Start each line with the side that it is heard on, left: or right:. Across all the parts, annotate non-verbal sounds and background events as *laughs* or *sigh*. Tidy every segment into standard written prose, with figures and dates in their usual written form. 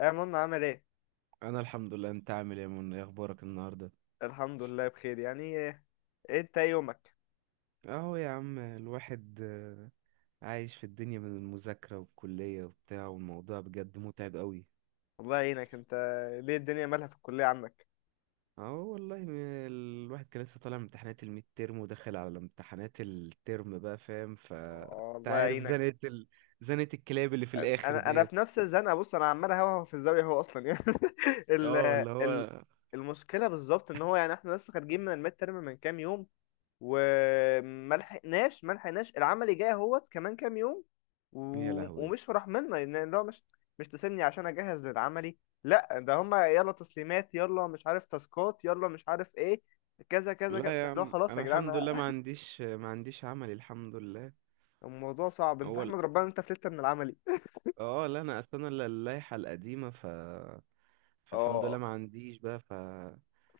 left: يا منى عامل ايه؟
right: انا الحمد لله، انت عامل ايه يا منى؟ ايه اخبارك النهارده؟
left: الحمد لله بخير. يعني ايه إيه انت؟ ايه يومك؟
right: اهو يا عم الواحد عايش في الدنيا من المذاكره والكليه وبتاع، والموضوع بجد متعب قوي.
left: الله يعينك انت. ليه الدنيا مالها في الكليه عنك؟
right: اهو والله الواحد كان لسه طالع من امتحانات الميد ترم وداخل على امتحانات الترم بقى، فاهم؟ ف
left: آه،
right: انت
left: الله
right: عارف
left: يعينك.
right: زنقه ال... زنقه الكلاب اللي في الاخر
left: انا في
right: ديت.
left: نفس الزنقه. بص انا عمال اهوهو في الزاويه، هو اصلا يعني *laughs* ال
right: اه اللي
left: ال
right: هو
left: المشكله بالظبط ان هو، يعني احنا لسه خارجين من الميد ترم من كام يوم، وما لحقناش ما لحقناش العمل جاي اهوت كمان كام يوم و...
right: يا لهوي.
left: ومش مرحمنا، لان هو مش تسيبني عشان اجهز للعملي. لا ده هما يلا تسليمات، يلا مش عارف تاسكات، يلا مش عارف ايه، كذا كذا كذا.
right: لا يا
left: لا
right: عم
left: خلاص يا
right: انا
left: جدعان.
right: الحمد لله، ما عنديش عمل الحمد لله.
left: *laughs* الموضوع صعب، انت
right: اول
left: احمد ربنا إن انت فلتت من العملي.
right: اه لا انا اصلا انا اللائحه القديمه، ف فالحمد لله
left: اه
right: ما عنديش بقى. ف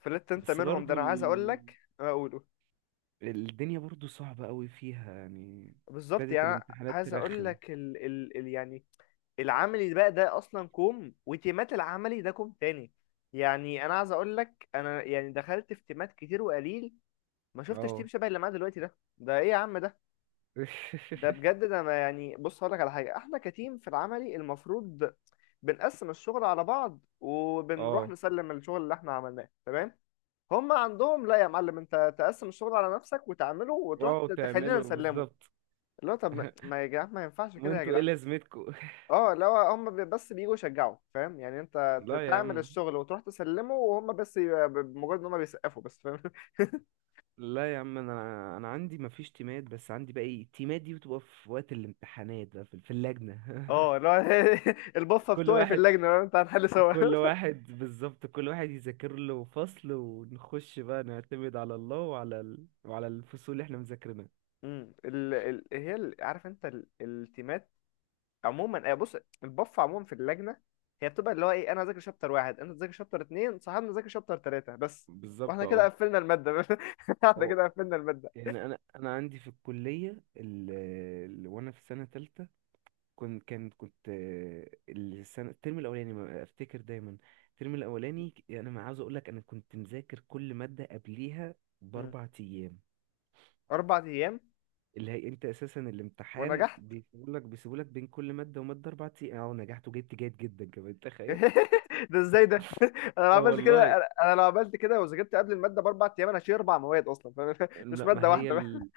left: فلتت انت
right: بس
left: منهم، ده
right: برضو
left: انا
right: ال...
left: عايز اقول لك. اقوله
right: الدنيا برضو صعبة قوي فيها يعني.
left: بالظبط.
right: ابتدت
left: يعني أنا
right: الامتحانات
left: عايز اقول
right: ترخم.
left: لك يعني العملي بقى ده اصلا كوم، وتيمات العملي ده كوم تاني. يعني انا عايز اقول لك، انا يعني دخلت في تيمات كتير، وقليل ما شفتش تيم
right: اه
left: شبه اللي معاه دلوقتي ده. ده ايه يا عم ده؟ ده
right: *laughs*
left: بجد ده، ما يعني بص هقول لك على حاجه، احنا كتيم في العملي المفروض بنقسم الشغل على بعض، وبنروح
right: اه،
left: نسلم الشغل اللي احنا عملناه، تمام؟ هم عندهم لا يا معلم، انت تقسم الشغل على نفسك وتعمله وتروح
right: واو
left: تخلينا
right: تعملوا
left: نسلمه.
right: بالظبط.
left: اللي هو طب ما
right: *laughs*
left: ما يا جدعان، ما ينفعش كده يا
right: وانتوا ايه
left: جدعان.
right: لازمتكوا؟ *laughs*
left: اه لو هم بس بييجوا يشجعوا، فاهم يعني. انت
right: لا يا
left: تعمل
right: عم.
left: الشغل وتروح تسلمه، وهم بس بمجرد ان هم بيسقفوا بس، فاهم؟ *laughs*
right: لا يا عم انا عندي مفيش تيمات، بس عندي بقى ايه، التيمات دي بتبقى في وقت الامتحانات بقى في اللجنة.
left: اه اللي هو *laughs*
right: *laughs*
left: البفه
right: كل
left: بتوعي في
right: واحد،
left: اللجنه، فاهم؟ انت هنحل سوا.
right: كل
left: *laughs*
right: واحد بالظبط، كل واحد يذاكر له فصل، ونخش بقى نعتمد على الله وعلى ال... وعلى الفصول اللي احنا مذاكرينها.
left: هي عارف انت، التيمات عموما، آه، بص. البفه عموما في اللجنه هي بتبقى اللي هو ايه، انا ذاكر شابتر واحد، انت ذاكر شابتر اتنين، صاحبنا ذاكر شابتر تلاته، بس.
right: بالظبط
left: واحنا كده
right: اه.
left: قفلنا الماده. *laughs* احنا
right: هو
left: كده قفلنا الماده.
right: يعني انا عندي في الكليه ال... ال... وانا في سنه تالتة، كنت آه، السنه الترم الاولاني ما افتكر دايما، الترم الاولاني انا ما عاوز اقول لك، انا كنت مذاكر كل ماده قبليها
left: مم.
right: باربع ايام.
left: اربع ايام؟
right: اللي هي انت اساسا الامتحان
left: ونجحت؟
right: بيسيبولك بين كل ماده وماده اربع ايام، اه ونجحت وجبت جيد جدا كمان، تخيل.
left: *laughs* ده ازاي ده؟ انا لو
right: اه
left: عملت كده،
right: والله.
left: أنا لو عملت كده وذاكرت قبل الماده باربع ايام، انا هشيل اربع مواد اصلا فاهم، *laughs* مش
right: لا
left: ماده
right: ما هي
left: واحده.
right: ال...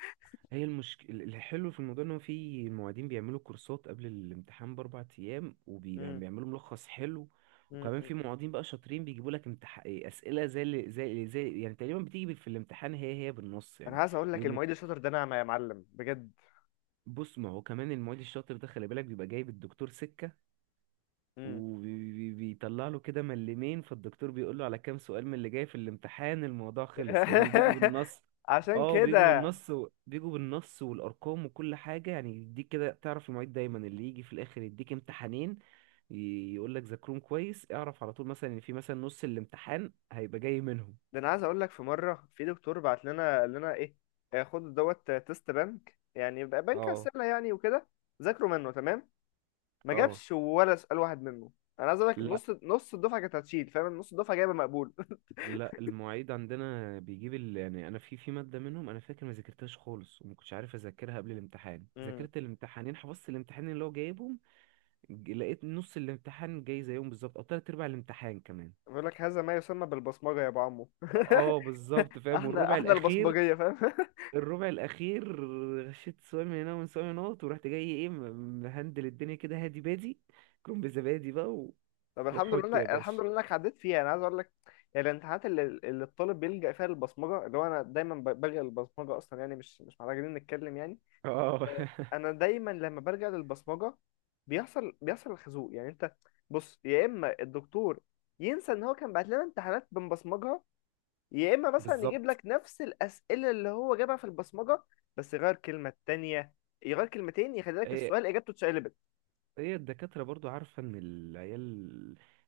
right: هي المشكله الحلو في الموضوع ان هو في معيدين بيعملوا كورسات قبل الامتحان باربع ايام،
left: مم.
right: وبيعملوا ملخص حلو.
left: مم.
right: وكمان في
left: مم.
right: معيدين بقى شاطرين بيجيبوا لك ايه، اسئله زي اللي زي يعني تقريبا بتيجي في الامتحان هي هي بالنص
left: انا
right: يعني.
left: عايز اقول لك،
right: بيقوم يت-
left: المعيد الشاطر ده نعمه يا معلم بجد.
right: بص ما هو كمان المعيد الشاطر ده خلي بالك بيبقى جايب الدكتور سكه،
left: مم.
right: وبيطلع له كده ملمين، فالدكتور بيقول له على كام سؤال من اللي جاي في الامتحان، الموضوع خلص فاهمني، بيجوا
left: *laughs*
right: بالنص.
left: عشان
right: اه بيجوا
left: كده.
right: بالنص و... بيجوا بالنص والارقام وكل حاجه يعني، يديك كده تعرف المعيد دايما اللي يجي في الاخر يديك امتحانين يقول لك ذاكرهم كويس، اعرف على طول مثلا ان في مثلا نص الامتحان هيبقى جاي منهم.
left: ده انا عايز اقول لك، في مره في دكتور بعت لنا قال لنا ايه، آه، خد دوت آه، تيست بنك، يعني بنك
right: اه
left: اسئله يعني، وكده. ذاكروا منه تمام. ما
right: اه.
left: جابش ولا سؤال واحد منه. انا عايز اقول لك
right: لا
left: نص الدفعه كانت هتشيل فاهم. نص الدفعه جايبه مقبول.
right: لا المعيد عندنا بيجيب ال... يعني انا في في ماده منهم انا فاكر ما ذاكرتهاش خالص، وما كنتش عارف اذاكرها قبل الامتحان،
left: *laughs* مم.
right: ذاكرت الامتحانين، حفظت الامتحانين اللي هو جايبهم. لقيت نص الامتحان جاي زيهم بالظبط، او تلات ارباع الامتحان كمان.
left: بيقول لك هذا ما يسمى بالبصمجه يا ابو عمو. *laughs*
right: اه بالظبط فاهم.
left: احنا
right: والربع
left: احنا
right: الاخير،
left: البصمجيه فاهم. *laughs*
right: الربع الاخير غشيت سؤال من هنا، ومن سؤال من هنا، ورحت جاي ايه، مهندل الدنيا كده هادي بادي، كوم بزبادي بقى و...
left: طب الحمد لله
right: وحط يا
left: انك الحمد
right: باشا.
left: لله انك عديت فيها، انا عايز اقول لك. يعني الامتحانات اللي الطالب بيلجأ فيها للبصمجه، اللي هو انا دايما بلجأ للبصمجه اصلا يعني، مش محتاجين نتكلم يعني.
right: اه *laughs*
left: انا دايما لما بلجأ للبصمجه بيحصل الخازوق، يعني انت بص يا اما الدكتور ينسى ان هو كان بعت لنا امتحانات بنبصمجها، يا اما مثلا يجيب
right: بالظبط
left: لك نفس الاسئله اللي هو جابها في البصمجه، بس يغير كلمه تانية، يغير كلمتين، يخلي لك
right: آه،
left: السؤال اجابته اتشقلبت.
right: هي الدكاترة برضو عارفة ان العيال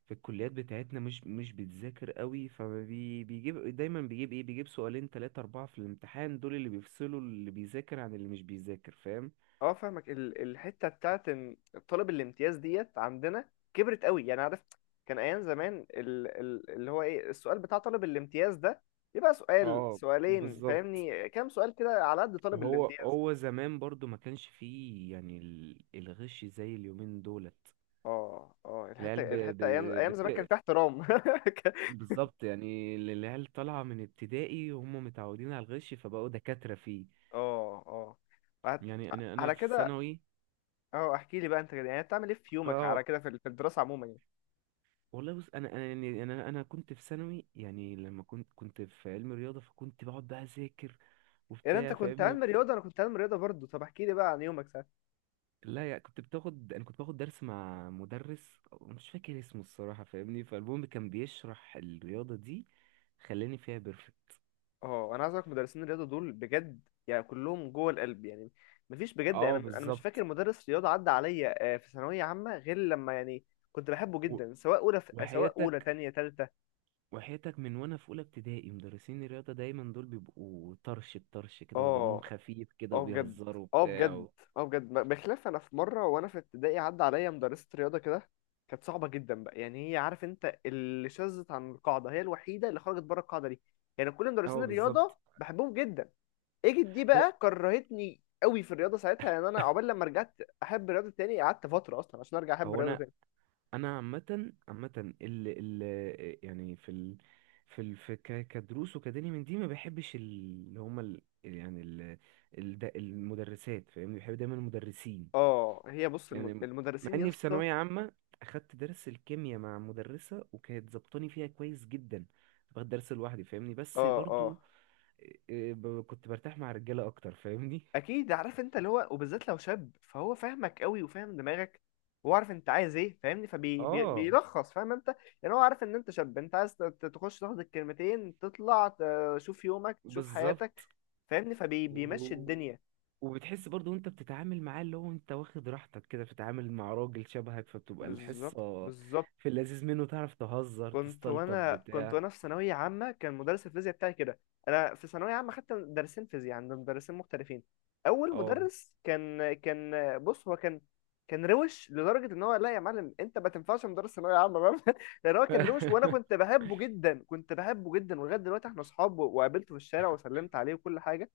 right: في الكليات بتاعتنا مش بتذاكر قوي، فبيجيب دايما، بيجيب ايه، بيجيب سؤالين تلاتة اربعة في الامتحان، دول اللي بيفصلوا اللي بيذاكر عن اللي مش بيذاكر، فاهم.
left: اه فاهمك، الحته بتاعت ان طلب الامتياز ديت عندنا كبرت قوي، يعني عارف. كان ايام زمان اللي هو ايه، السؤال بتاع طالب الامتياز ده يبقى سؤال
right: اه
left: سؤالين
right: بالظبط.
left: فاهمني، كام سؤال كده على قد طالب
right: هو
left: الامتياز.
right: هو زمان برضو ما كانش فيه يعني الغش زي اليومين دولت.
left: اه اه،
right: العيال
left: الحته
right: ب... ب...
left: الحته ايام زمان كان
right: بت...
left: فيها احترام. *laughs*
right: بالظبط، يعني العيال طالعة من ابتدائي وهم متعودين على الغش، فبقوا دكاترة فيه.
left: اه اه وهت-
right: يعني انا
left: على
right: في
left: كده.
right: ثانوي.
left: اه احكي لي بقى انت كده، يعني بتعمل ايه في يومك،
right: اه
left: على كده في في الدراسه عموما يعني.
right: والله بص، انا انا يعني يعني انا كنت في ثانوي، يعني لما كنت في علم رياضه، فكنت بقعد بقى اذاكر
left: يعني انت
right: وبتاع
left: كنت
right: فاهمني.
left: علم رياضه، انا كنت علم رياضه برضه. طب احكي لي بقى عن يومك.
right: لا يعني كنت بتاخد، انا كنت باخد درس مع مدرس مش فاكر اسمه الصراحه فاهمني، فالمهم كان بيشرح الرياضه دي، خلاني فيها بيرفكت.
left: اه انا عايز اقولك، مدرسين الرياضه دول بجد يعني كلهم جوه القلب يعني. مفيش بجد،
right: اه
left: انا مش فاكر
right: بالظبط.
left: مدرس رياضه عدى عليا آه، في ثانويه عامه غير لما يعني كنت بحبه
right: و-
left: جدا، سواء اولى، سواء اولى،
right: وحياتك،
left: تانية، تالتة.
right: وحياتك من وانا في اولى ابتدائي مدرسين الرياضه دايما دول بيبقوا طرش بطرش كده، ودمهم
left: اه
right: خفيف كده،
left: اه بجد،
right: وبيهزروا
left: اه
right: وبتاع
left: بجد،
right: و...
left: اه بجد. بخلاف انا في مره وانا في ابتدائي عدى عليا مدرسه رياضه كده، كانت صعبه جدا بقى يعني. هي عارف انت اللي شذت عن القاعده، هي الوحيده اللي خرجت بره القاعده دي. يعني كل مدرسين
right: اه
left: الرياضه
right: بالظبط.
left: بحبهم جدا، اجت دي
right: هو
left: بقى كرهتني قوي في الرياضه ساعتها. يعني انا
right: *laughs*
left: عقبال لما رجعت احب الرياضه تاني، قعدت فتره اصلا عشان ارجع احب
right: هو
left: الرياضه
right: انا،
left: تاني.
right: انا عامه عامه، ال ال يعني في ال في ال في كدروس وكدني من دي ما بحبش اللي هما ال يعني ال ال المدرسات فاهمني، بحب دايما المدرسين.
left: اه هي بص
right: يعني مع
left: المدرسين يا
right: اني في
left: اسطى.
right: ثانويه عامه اخدت درس الكيمياء مع مدرسه، وكانت ظبطاني فيها كويس جدا، باخد درس لوحدي فاهمني، بس
left: اه اه
right: برضو إيه، كنت برتاح مع رجاله اكتر فاهمني.
left: اكيد، عارف انت اللي هو، وبالذات لو شاب فهو فاهمك قوي وفاهم دماغك وعارف انت عايز ايه، فاهمني،
right: اه
left: فبيلخص فاهم انت. يعني هو عارف ان انت شاب، انت عايز تخش تاخد الكلمتين تطلع تشوف يومك تشوف حياتك،
right: بالظبط.
left: فاهمني، فبيمشي الدنيا.
right: وبتحس برضو وانت بتتعامل معاه اللي هو انت واخد راحتك كده، بتتعامل مع راجل شبهك، فبتبقى
left: بالظبط
right: الحصة
left: بالظبط.
right: في اللذيذ منه، تعرف تهزر
left: كنت
right: تستلطف
left: وانا كنت
right: بتاع.
left: وانا في ثانويه عامه كان مدرس الفيزياء بتاعي كده. انا في ثانويه عامه خدت مدرسين فيزياء عند مدرسين مختلفين. اول
right: اه
left: مدرس كان بص هو كان روش لدرجه ان هو، لا يا معلم انت ما تنفعش مدرس ثانويه عامه، فاهم. *laughs* لان هو كان روش، وانا
right: *laughs*
left: كنت بحبه جدا، كنت بحبه جدا، ولغايه دلوقتي احنا اصحاب، وقابلته في الشارع وسلمت عليه وكل حاجه.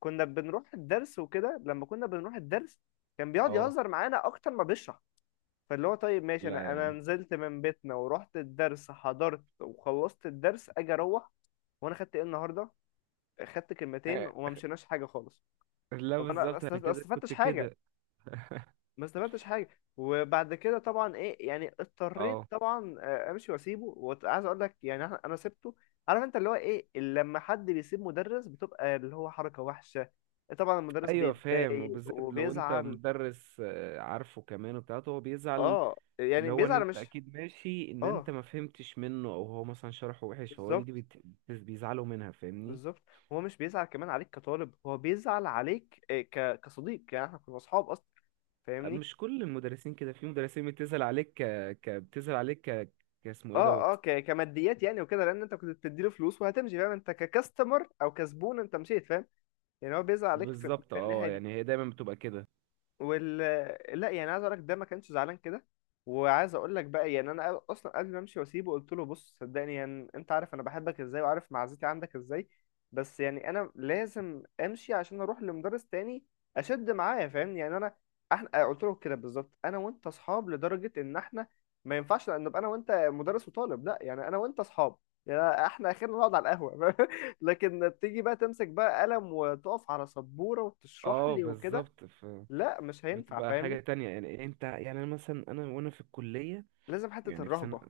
left: كنا بنروح الدرس وكده، لما كنا بنروح الدرس كان بيقعد
right: اه
left: يهزر معانا اكتر ما بيشرح. فاللي هو طيب ماشي،
right: لا
left: انا
right: يا عم.
left: نزلت من بيتنا ورحت الدرس، حضرت وخلصت الدرس، اجي اروح، وانا خدت ايه النهارده؟ خدت كلمتين
right: آه،
left: وما مشيناش حاجه خالص.
right: لا
left: طب انا
right: بالظبط انا
left: ما
right: كده كنت
left: استفدتش حاجه،
right: كده.
left: ما استفدتش حاجه. وبعد كده طبعا ايه يعني، اضطريت
right: اه
left: طبعا آه، امشي واسيبه. وعايز اقول لك يعني، انا سبته. عارف انت اللي هو ايه، لما حد بيسيب مدرس بتبقى اللي هو حركه وحشه، طبعا المدرس
right: ايوه فاهم،
left: بيتضايق
right: وبالذات لو انت
left: وبيزعل.
right: مدرس آه، عارفه كمان وبتاعته هو بيزعل.
left: اه يعني
right: اللي هو ان
left: بيزعل،
right: انت
left: مش
right: اكيد ماشي ان انت
left: اه.
right: ما فهمتش منه، او هو مثلا شرحه وحش، فهو
left: بالظبط
right: دي بيزعلوا منها فاهمني.
left: بالظبط. هو مش بيزعل كمان عليك كطالب، هو بيزعل عليك آه، ك... كصديق يعني، احنا كنا اصحاب اصلا فاهمني.
right: مش كل المدرسين كده، في مدرسين بتسأل عليك ك... ك... بتسأل عليك ك... كاسمه ايه
left: اه اه
right: دوت.
left: ك... كماديات يعني وكده، لان انت كنت بتديله فلوس وهتمشي فاهم، انت ككاستمر او كزبون انت مشيت فاهم. يعني هو بيزعل عليك في,
right: بالظبط
left: في الناحيه
right: اه،
left: دي.
right: يعني هي دايما بتبقى كده.
left: وال لا، يعني عايز اقول لك، ده ما كانش زعلان كده. وعايز اقول لك بقى يعني انا اصلا قبل ما امشي واسيبه قلت له بص، صدقني يعني، انت عارف انا بحبك ازاي، وعارف معزتي عندك ازاي، بس يعني انا لازم امشي عشان اروح لمدرس تاني اشد معاه فاهمني. يعني انا احنا قلت له كده بالظبط، انا وانت اصحاب لدرجه ان احنا ما ينفعش ان نبقى انا وانت مدرس وطالب، لا يعني انا وانت اصحاب، يعني احنا اخرنا نقعد على القهوه، *laughs* لكن تيجي بقى تمسك بقى قلم وتقف على سبوره وتشرح
right: اه
left: لي وكده،
right: بالظبط. ف...
left: لا مش هينفع
right: بتبقى حاجة
left: فاهمني.
right: تانية يعني، انت يعني انا مثلا انا وانا في الكلية،
left: لازم حتة
right: يعني في سنة،
left: الرهبة.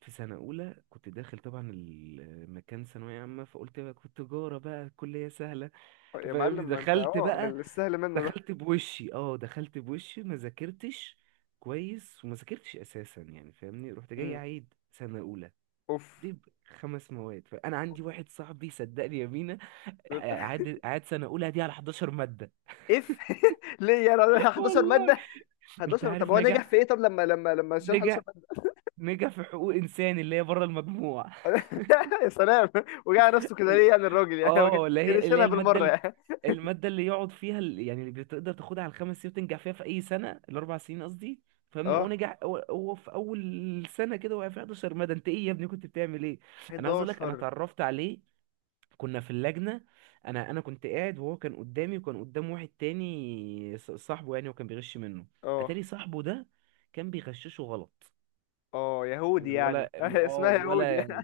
right: في سنة أولى كنت داخل طبعا، المكان ثانوية عامة، فقلت بقى كنت تجارة بقى الكلية سهلة
left: أه، يا
right: فاهمني.
left: معلم ما انت
right: دخلت
left: اه
right: بقى،
left: السهل منه ده.
right: دخلت بوشي اه، دخلت بوشي ما ذاكرتش كويس، وما ذاكرتش أساسا يعني فاهمني، رحت جاي
left: امم
right: عيد سنة أولى
left: اوف.
right: دي خمس مواد، فانا
left: أوف.
right: عندي واحد صاحبي صدقني يا مينا،
left: *laughs*
right: قعد سنه اولى دي على 11 ماده.
left: اف. *laughs* ليه يعني؟
right: *laughs*
left: 11
right: والله.
left: مادة؟
right: انت
left: 11 طب
right: عارف،
left: هو
right: نجح،
left: نجح في ايه؟ طب لما لما شال 11
right: نجح،
left: مادة.
right: نجح في حقوق انسان اللي هي بره المجموع.
left: *laughs* يا سلام. وجع نفسه كده ليه يعني؟ الراجل يعني ما كان
right: اه اللي
left: كان
right: هي، اللي هي
left: يشيلها
right: الماده
left: بالمرة يعني.
right: الماده اللي يقعد فيها يعني اللي بتقدر تاخدها على الخمس سنين وتنجح فيها في اي سنه، الاربع سنين قصدي فاهمني. هو
left: اه
right: نجح، هو في اول سنه كده وقع في 11 ماده، انت ايه يا ابني كنت بتعمل ايه. انا عايز اقول لك انا
left: 11.
right: اتعرفت عليه كنا في اللجنة، انا كنت قاعد وهو كان قدامي، وكان قدام واحد تاني صاحبه يعني، وكان بيغش منه.
left: اه
right: اتاري صاحبه ده كان بيغششه غلط.
left: اه
right: يعني
left: يهودي يعني،
right: الولا
left: *laughs*
right: اه
left: اسمها يهودي.
right: الولا،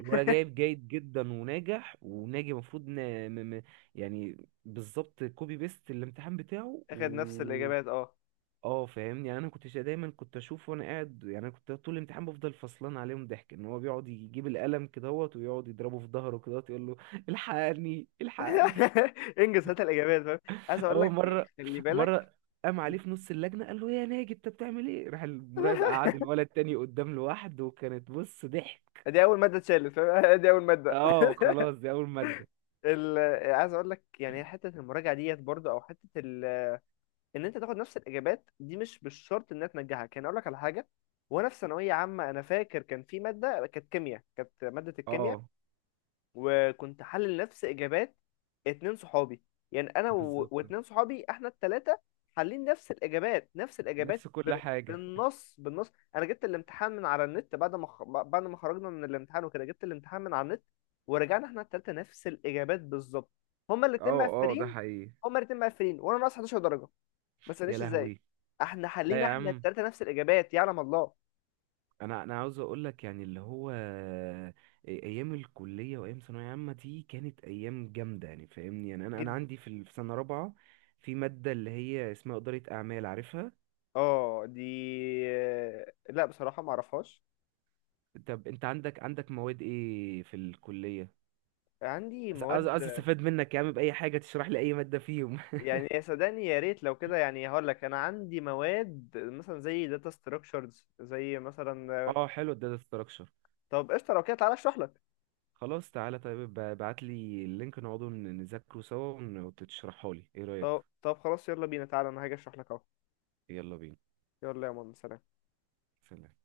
right: الولا جايب جيد جدا وناجح وناجي المفروض ن... م... م... يعني بالظبط كوبي بيست الامتحان بتاعه
left: اخد نفس
right: و
left: الاجابات، اه.
right: اه فاهمني. يعني انا كنت دايما كنت اشوف وانا قاعد، يعني انا كنت طول الامتحان بفضل فصلان عليهم ضحك، ان هو بيقعد يجيب القلم كدهوت، ويقعد يضربه في ظهره كدهوت، يقول له الحقني الحقني.
left: *laughs* انجز هات الاجابات فاهم. عايز اقول
right: هو
left: لك،
right: مرة
left: خلي بالك.
right: مرة قام عليه في نص اللجنة، قال له يا ناجي انت بتعمل ايه، راح المراقب
left: *laughs*
right: قعد الولد تاني قدام لوحده، وكانت بص ضحك.
left: دي اول ماده اتشالت فاهم. *laughs* دي اول ماده.
right: اه خلاص دي اول مادة.
left: ال... عايز اقول لك يعني، حته المراجعه ديت برضه، او حته ان انت تاخد نفس الاجابات دي مش بالشرط انها تنجحك. يعني اقول لك على حاجه، وانا في ثانويه عامه انا فاكر كان في ماده كانت كيمياء، كانت ماده الكيمياء،
right: اه
left: وكنت حلل نفس اجابات اتنين صحابي، يعني انا
right: بالظبط
left: واتنين صحابي، احنا التلاتة حالين نفس الاجابات، نفس الاجابات
right: نفس كل حاجة.
left: بالنص، بالنص. انا جبت الامتحان من على النت، بعد ما بعد ما خرجنا من الامتحان وكده، جبت الامتحان من على النت، ورجعنا احنا التلاتة نفس الاجابات بالظبط. هما الاتنين
right: اه اه ده
left: مقفلين،
right: حقيقي.
left: هما الاتنين مقفلين، وانا ناقص 11 درجة، ما
right: يا
left: تسألنيش ازاي.
right: لهوي.
left: احنا
right: لا
left: حلينا
right: يا
left: احنا
right: عم،
left: التلاتة نفس الاجابات يعلم الله.
right: انا انا عاوز اقول لك يعني اللي هو آه، ايام الكلية وايام ثانوية عامة دي كانت ايام جامدة يعني فاهمني، يعني انا
left: جدا.
right: عندي في ال، في سنة رابعة في مادة اللي هي اسمها إدارة أعمال، عارفها؟
left: اه دي، لا بصراحة ما اعرفهاش.
right: طب انت عندك، عندك مواد ايه في الكلية،
left: عندي
right: عايز، عايز،
left: مواد،
right: عايز استفاد منك يا عم بأي حاجة تشرح لي اي مادة فيهم.
left: يعني يا، صدقني يا ريت لو كده يعني. هقول لك انا عندي مواد مثلا زي داتا ستراكشرز، زي مثلا.
right: *laughs* اه حلو الداتا ستراكشر.
left: طب قشطه لو كده، تعالى اشرح لك.
right: خلاص تعالى طيب ابعت لي اللينك، نقعدوا نذاكره سوا وتشرحه لي ايه رأيك.
left: طب خلاص يلا بينا، تعالى انا هاجي اشرح لك اهو.
right: يلا بينا.
left: يلا يا ماما، سلام.
right: سلام.